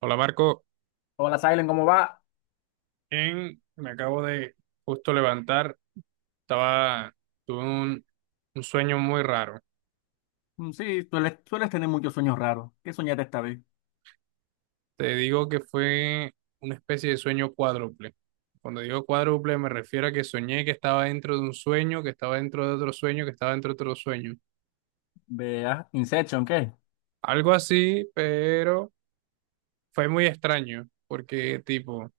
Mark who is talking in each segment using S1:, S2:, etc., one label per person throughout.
S1: Hola Marco,
S2: Hola, Silent, ¿cómo va?
S1: bien, me acabo de justo levantar, estaba, tuve un sueño muy raro.
S2: Sí, sueles tener muchos sueños raros. ¿Qué soñaste esta vez?
S1: Te digo que fue una especie de sueño cuádruple. Cuando digo cuádruple me refiero a que soñé que estaba dentro de un sueño, que estaba dentro de otro sueño, que estaba dentro de otro sueño.
S2: Vea, Inception, ¿qué?
S1: Algo así, pero fue muy extraño, porque tipo,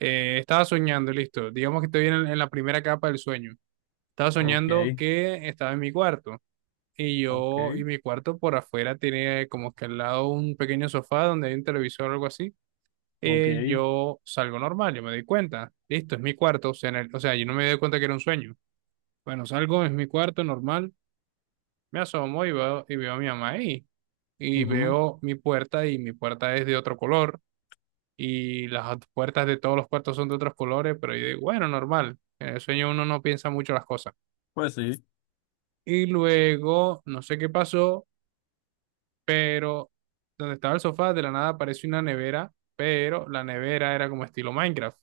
S1: estaba soñando, listo, digamos que estoy en la primera capa del sueño. Estaba
S2: Ok,
S1: soñando que estaba en mi cuarto. Y
S2: ok,
S1: yo y mi cuarto por afuera tiene como que al lado un pequeño sofá donde hay un televisor o algo así.
S2: ok.
S1: Eh, yo salgo normal, yo me doy cuenta, listo, es mi cuarto, o sea, en el- o sea, yo no me doy cuenta que era un sueño. Bueno, salgo, es mi cuarto normal, me asomo y veo a mi mamá ahí y
S2: Ujú.
S1: veo mi puerta y mi puerta es de otro color y las ot- puertas de todos los cuartos son de otros colores, pero yo digo, bueno, normal, en el sueño uno no piensa mucho las cosas.
S2: Pues sí.
S1: Y luego, no sé qué pasó pero donde estaba el sofá, de la nada apareció una nevera, pero la nevera era como estilo Minecraft.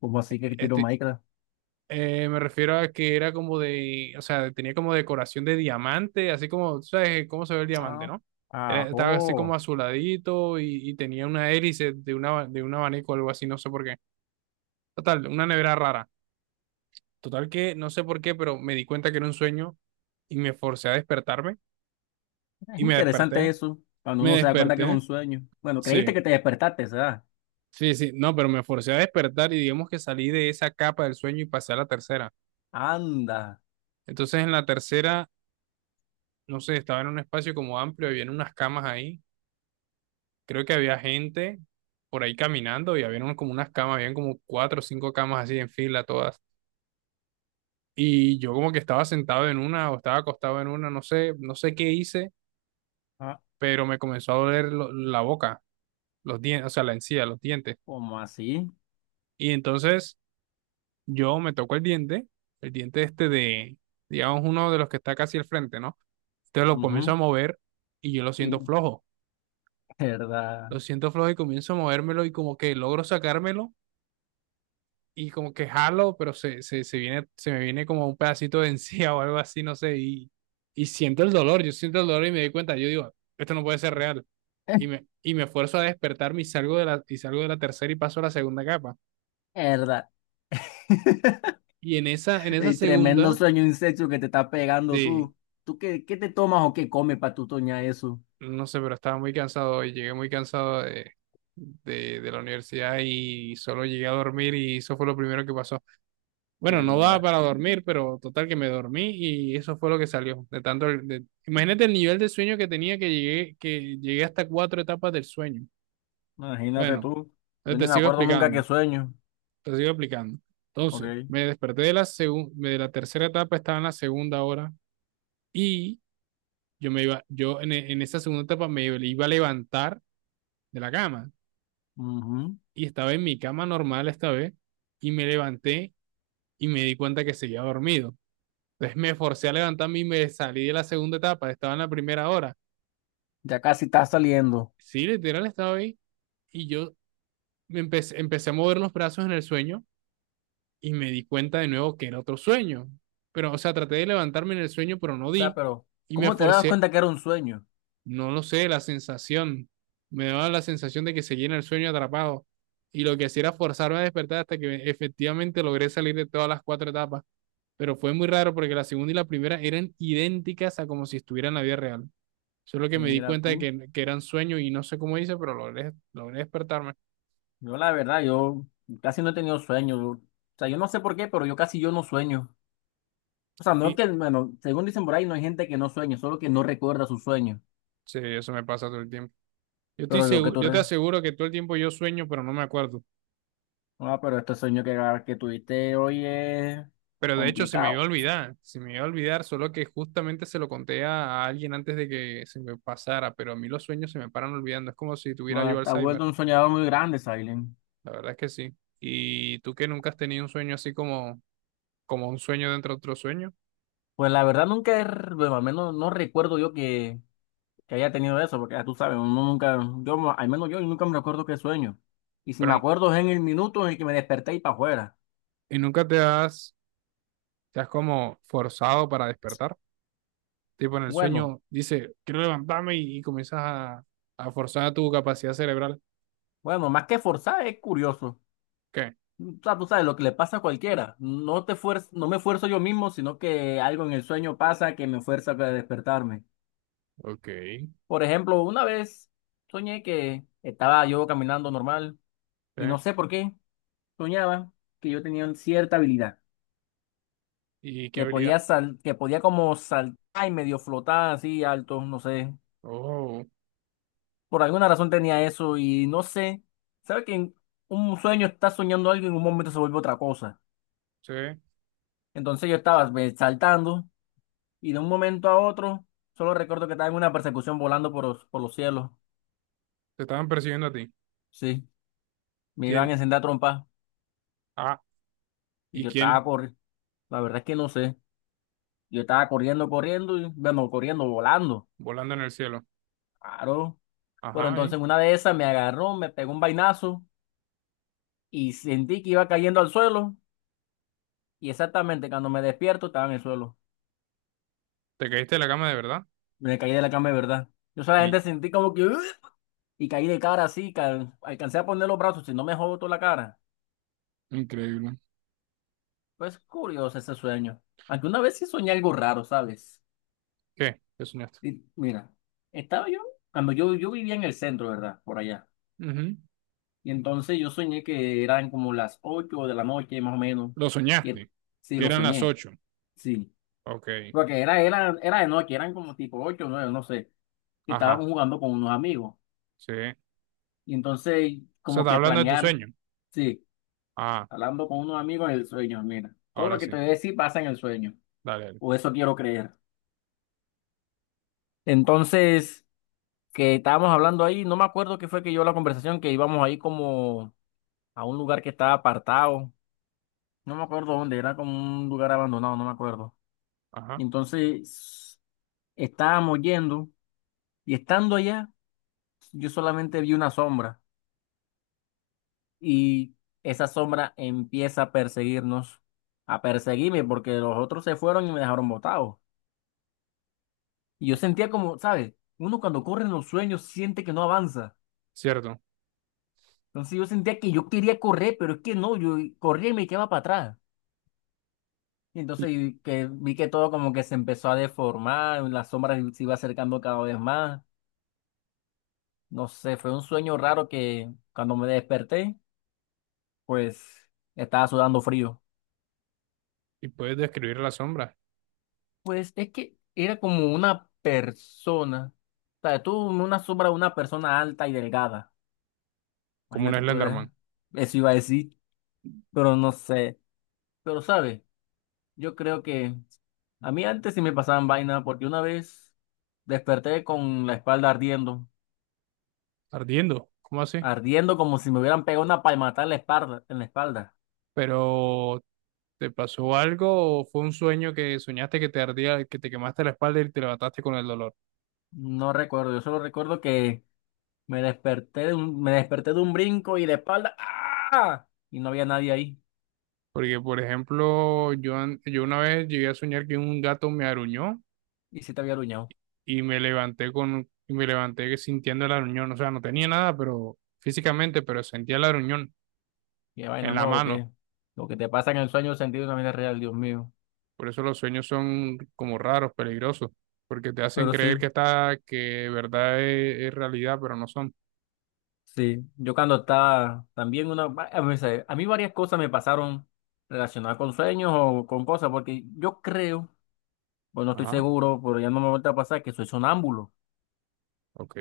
S2: ¿Cómo así que tiro
S1: Este,
S2: Minecraft?
S1: me refiero a que era como de, o sea, tenía como decoración de diamante, así como, tú sabes cómo se ve el diamante,
S2: Ah,
S1: ¿no? Era- Estaba así como
S2: ajo.
S1: azuladito y tenía una hélice de, una, de un abanico o algo así, no sé por qué. Total, una nevera rara. Total que no sé por qué, pero me di cuenta que era un sueño y me forcé a despertarme
S2: Es
S1: y me
S2: interesante
S1: desperté.
S2: eso, cuando
S1: Me
S2: uno se da cuenta que es
S1: desperté,
S2: un sueño. Bueno, creíste
S1: sí.
S2: que te despertaste, ¿sabes?
S1: Sí, sí, no, pero me forcé a despertar y digamos que salí de esa capa del sueño y pasé a la tercera.
S2: Anda.
S1: Entonces en la tercera, no sé, estaba en un espacio como amplio, había unas camas ahí, creo que había gente por ahí caminando y había como unas camas, habían como cuatro o cinco camas así en fila todas. Y yo como que estaba sentado en una o estaba acostado en una, no sé, no sé qué hice,
S2: Ah,
S1: pero me comenzó a doler lo- la boca, los dientes, o sea, la encía, los dientes.
S2: ¿cómo así?
S1: Y entonces yo me toco el diente este de, digamos, uno de los que está casi al frente, ¿no? Entonces lo comienzo a
S2: Ujú,
S1: mover y yo
S2: y- ¿Verdad?
S1: lo siento flojo y comienzo a movérmelo y como que logro sacármelo y como que jalo, pero se viene, se me viene como un pedacito de encía o algo así, no sé, y siento el dolor, yo siento el dolor y me doy cuenta, yo digo, esto no puede ser real. Y me esfuerzo a despertarme y salgo de la, y salgo de la tercera y paso a la segunda capa.
S2: ¿Verdad?
S1: Y en esa
S2: Y tremendo
S1: segunda,
S2: sueño insecto que te está pegando
S1: sí,
S2: tú. ¿Tú qué te tomas o qué comes para tú soñar eso?
S1: no sé, pero estaba muy cansado hoy. Llegué muy cansado de la universidad y solo llegué a dormir y eso fue lo primero que pasó. Bueno, no daba
S2: ¿Verdad?
S1: para dormir, pero total que me dormí y eso fue lo que salió. De tanto, el- de- imagínate el nivel de sueño que tenía que llegué hasta cuatro etapas del sueño.
S2: Imagínate
S1: Bueno,
S2: tú.
S1: entonces
S2: Yo ni
S1: te
S2: me
S1: sigo
S2: acuerdo nunca qué
S1: explicando,
S2: sueño.
S1: te sigo explicando. Entonces,
S2: Ok.
S1: me desperté de la segun- de la tercera etapa, estaba en la segunda hora y yo me iba, yo en, e- en esa segunda etapa me iba a levantar de la cama.
S2: Ujú.
S1: Y estaba en mi cama normal esta vez y me levanté y me di cuenta que seguía dormido. Entonces me forcé a levantarme y me salí de la segunda etapa, estaba en la primera hora.
S2: Ya casi está saliendo. O
S1: Sí, literal estaba ahí y yo me empecé, empecé a mover los brazos en el sueño y me di cuenta de nuevo que era otro sueño. Pero, o sea, traté de levantarme en el sueño, pero no
S2: sea,
S1: di
S2: pero
S1: y me
S2: ¿cómo te das
S1: forcé,
S2: cuenta que era un sueño?
S1: no lo sé, la sensación, me daba la sensación de que seguía en el sueño atrapado. Y lo que hacía era forzarme a despertar hasta que efectivamente logré salir de todas las cuatro etapas. Pero fue muy raro porque la segunda y la primera eran idénticas a como si estuviera en la vida real. Solo que me di
S2: Mira
S1: cuenta de
S2: tú.
S1: que eran sueños y no sé cómo hice, pero logré, logré despertarme.
S2: Yo la verdad, yo casi no he tenido sueños. O sea, yo no sé por qué, pero yo casi yo no sueño. O sea, no es
S1: Y
S2: que, bueno, según dicen por ahí, no hay gente que no sueña, solo que no recuerda sus sueños.
S1: sí, eso me pasa todo el tiempo. Yo estoy
S2: Pero yo que
S1: seguro,
S2: tú,
S1: yo te aseguro que todo el tiempo yo sueño, pero no me acuerdo.
S2: ah, pero este sueño que tuviste hoy es
S1: Pero de hecho se me iba a
S2: complicado.
S1: olvidar, se me iba a olvidar, solo que justamente se lo conté a alguien antes de que se me pasara, pero a mí los sueños se me paran olvidando, es como si tuviera yo
S2: Bueno, te has
S1: Alzheimer,
S2: vuelto un soñador muy grande, Silent.
S1: la verdad es que sí. ¿Y tú que nunca has tenido un sueño así como, como un sueño dentro de otro sueño,
S2: Pues la verdad nunca, bueno, al menos no recuerdo yo que haya tenido eso, porque ya tú sabes, uno nunca, al menos yo nunca me recuerdo qué sueño. Y si me
S1: pero
S2: acuerdo es en el minuto en el que me desperté y para afuera.
S1: y nunca te has, te has como forzado para despertar? Tipo en el
S2: Bueno,
S1: sueño, dice, quiero levantarme y comienzas a forzar tu capacidad cerebral.
S2: bueno, más que forzar es curioso.
S1: ¿Qué?
S2: O sea, tú sabes lo que le pasa a cualquiera. No no me esfuerzo yo mismo, sino que algo en el sueño pasa que me fuerza a despertarme.
S1: Ok. Sí.
S2: Por ejemplo, una vez soñé que estaba yo caminando normal y no sé por qué soñaba que yo tenía cierta habilidad,
S1: ¿Y qué
S2: que
S1: habilidad?
S2: que podía como saltar y medio flotar así alto, no sé.
S1: Oh,
S2: Por alguna razón tenía eso y no sé. ¿Sabes que en un sueño estás soñando algo y en un momento se vuelve otra cosa?
S1: sí. Te
S2: Entonces yo estaba ve, saltando y de un momento a otro solo recuerdo que estaba en una persecución volando por los cielos.
S1: estaban persiguiendo a ti.
S2: Sí, me iban a
S1: ¿Quién?
S2: encender a trompa
S1: Ah,
S2: y
S1: ¿y
S2: yo estaba
S1: quién?
S2: corriendo. La verdad es que no sé. Yo estaba corriendo, corriendo, y, bueno, corriendo, volando.
S1: Volando en el cielo.
S2: Claro. Pero
S1: Ajá, ¿y?
S2: entonces en una de esas me agarró, me pegó un vainazo y sentí que iba cayendo al suelo. Y exactamente cuando me despierto estaba en el suelo.
S1: ¿Te caíste de la cama de verdad?
S2: Me caí de la cama de verdad. Yo
S1: Y,
S2: solamente sentí como que... "Ugh". Y caí de cara así, alcancé a poner los brazos y no me jodó toda la cara.
S1: increíble.
S2: Pues curioso ese sueño. Aunque una vez sí soñé algo raro, ¿sabes?
S1: ¿Qué? ¿Qué soñaste?
S2: Y, mira, estaba yo, cuando yo vivía en el centro, ¿verdad? Por allá.
S1: Ujú.
S2: Y entonces yo soñé que eran como las 8 de la noche, más o menos.
S1: Lo
S2: Y,
S1: soñaste.
S2: sí,
S1: Que
S2: lo
S1: eran las
S2: soñé,
S1: 8.
S2: sí.
S1: Ok.
S2: Porque era de noche, eran como tipo ocho o 9, no sé. Y
S1: Ajá.
S2: estábamos jugando con unos amigos.
S1: Sí. O
S2: Y entonces,
S1: sea,
S2: como
S1: estás
S2: que
S1: hablando de tu
S2: planear,
S1: sueño.
S2: sí,
S1: Ah,
S2: hablando con unos amigos en el sueño, mira. Todo lo
S1: ahora
S2: que te
S1: sí.
S2: voy a decir pasa en el sueño.
S1: Dale, dale.
S2: O eso quiero creer. Entonces, que estábamos hablando ahí, no me acuerdo qué fue que yo la conversación, que íbamos ahí como a un lugar que estaba apartado. No me acuerdo dónde, era como un lugar abandonado, no me acuerdo.
S1: Ajá.
S2: Entonces estábamos yendo y estando allá, yo solamente vi una sombra y esa sombra empieza a perseguirnos, a perseguirme porque los otros se fueron y me dejaron botado. Y yo
S1: Y cu-
S2: sentía como, ¿sabes? Uno cuando corre en los sueños siente que no avanza.
S1: Cierto.
S2: Entonces yo sentía que yo quería correr, pero es que no, yo corría y me quedaba para atrás. Y
S1: Y,
S2: entonces y que vi que todo como que se empezó a deformar, la sombra se iba acercando cada vez más. No sé, fue un sueño raro que cuando me desperté pues estaba sudando frío.
S1: ¿y puedes describir la sombra
S2: Pues es que era como una persona, o sea, tú una sombra de una persona alta y delgada.
S1: como un
S2: Imagínate tú eres,
S1: Slenderman?
S2: eso iba a decir, pero no sé. Pero sabes, yo creo que a mí antes sí me pasaban vaina porque una vez desperté con la espalda ardiendo,
S1: Ardiendo. ¿Cómo así?
S2: ardiendo como si me hubieran pegado una palmata en en la espalda.
S1: Pero, ¿te pasó algo o fue un sueño que soñaste que te ardía, que te quemaste la espalda y te levantaste con el dolor?
S2: No recuerdo, yo solo recuerdo que me desperté me desperté de un brinco y de espalda. ¡Ah! Y no había nadie ahí.
S1: Porque, por ejemplo, yo, an- yo una vez llegué a soñar que un gato me aruñó
S2: Y sí te había aruñado.
S1: y me levanté con, y me levanté sintiendo el aruñón. O sea, no tenía nada, pero físicamente, pero sentía el aruñón
S2: Qué
S1: en
S2: vaina,
S1: la
S2: no,
S1: mano.
S2: lo que te pasa en el sueño sentido en la vida real, Dios mío.
S1: Por eso los sueños son como raros, peligrosos, porque te hacen
S2: Pero
S1: creer que
S2: sí,
S1: está, que de verdad es realidad, pero no son.
S2: sí. Yo cuando estaba también a mí, a mí varias cosas me pasaron relacionadas con sueños o con cosas, porque yo creo, pues no estoy
S1: Ajá,
S2: seguro, pero ya no me vuelve a pasar que soy sonámbulo.
S1: ok.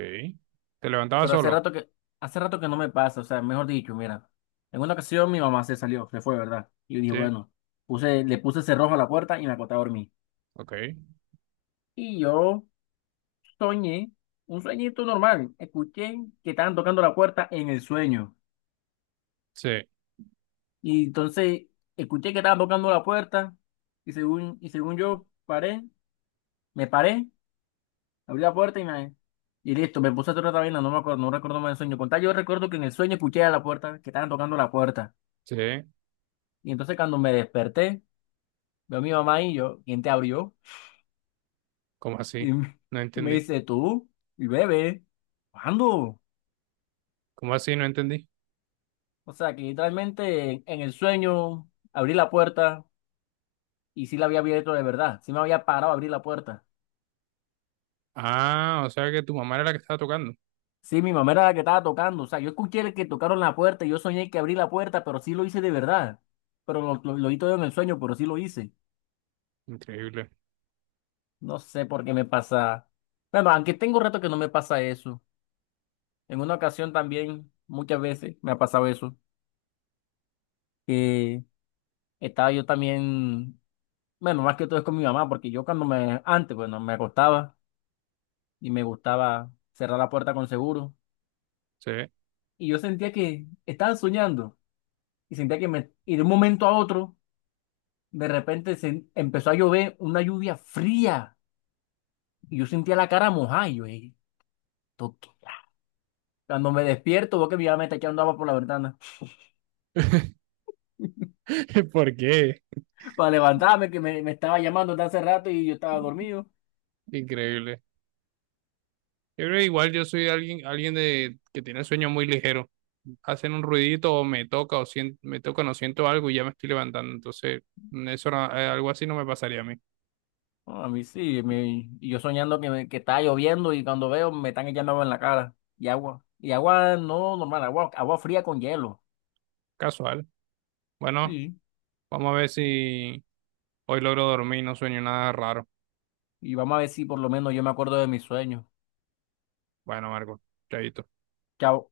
S1: ¿Te levantabas
S2: Pero
S1: solo?
S2: hace rato que no me pasa, o sea, mejor dicho, mira, en una ocasión mi mamá se salió, se fue, ¿verdad? Y yo dije,
S1: Sí,
S2: bueno, le puse cerrojo a la puerta y me acosté a dormir.
S1: ok.
S2: Y yo soñé, un sueñito normal, escuché que estaban tocando la puerta en el sueño.
S1: Sí,
S2: Y entonces escuché que estaban tocando la puerta y según yo me paré, abrí la puerta y me... Y listo, me puse a hacer otra vaina, no me acuerdo, no recuerdo más el sueño. Con tal, yo recuerdo que en el sueño escuché a la puerta, que estaban tocando la puerta.
S1: sí.
S2: Y entonces cuando me desperté, veo a mi mamá y yo, ¿quién te abrió?
S1: ¿Cómo
S2: Y,
S1: así?
S2: me
S1: No
S2: y me
S1: entendí.
S2: dice, tú, y bebé, ¿cuándo?
S1: ¿Cómo así? No entendí.
S2: O sea, que literalmente en el sueño abrí la puerta y sí la había abierto de verdad, sí me había parado a abrir la puerta.
S1: Ah, o sea que tu mamá era la que estaba tocando.
S2: Sí, mi mamá era la que estaba tocando, o sea, yo escuché el que tocaron la puerta y yo soñé que abrí la puerta, pero sí lo hice de verdad. Pero lo hice todo en el sueño, pero sí lo hice.
S1: Increíble.
S2: No sé por qué me pasa. Bueno, aunque tengo rato que no me pasa eso. En una ocasión también, muchas veces me ha pasado eso, que estaba yo también, bueno, más que todo es con mi mamá, porque antes, bueno, me acostaba y me gustaba cerrar la puerta con seguro,
S1: Sí.
S2: y yo sentía que estaba soñando, y de un momento a otro, de repente se empezó a llover una lluvia fría, y yo sentía la cara mojada, y yo, "Ey, esto qué". Cuando me despierto, veo que mi mamá me está echando agua por la ventana,
S1: ¿Por qué?
S2: para levantarme, me estaba llamando desde hace rato y yo estaba dormido.
S1: Increíble. Yo creo que igual yo soy alguien, alguien de, que tiene sueños muy ligeros. Hacen un ruidito o me toca o siento, me tocan o no siento algo y ya me estoy levantando. Entonces, eso no- algo así no me pasaría a mí.
S2: No, a mí sí, y yo soñando que está lloviendo y cuando veo me están echando agua en la cara y agua. Y agua no normal, agua fría con hielo.
S1: Casual. Bueno,
S2: Sí.
S1: vamos a ver si hoy logro dormir y no sueño nada raro.
S2: Y vamos a ver si por lo menos yo me acuerdo de mis sueños.
S1: Bueno, Marco, chaito.
S2: Chao.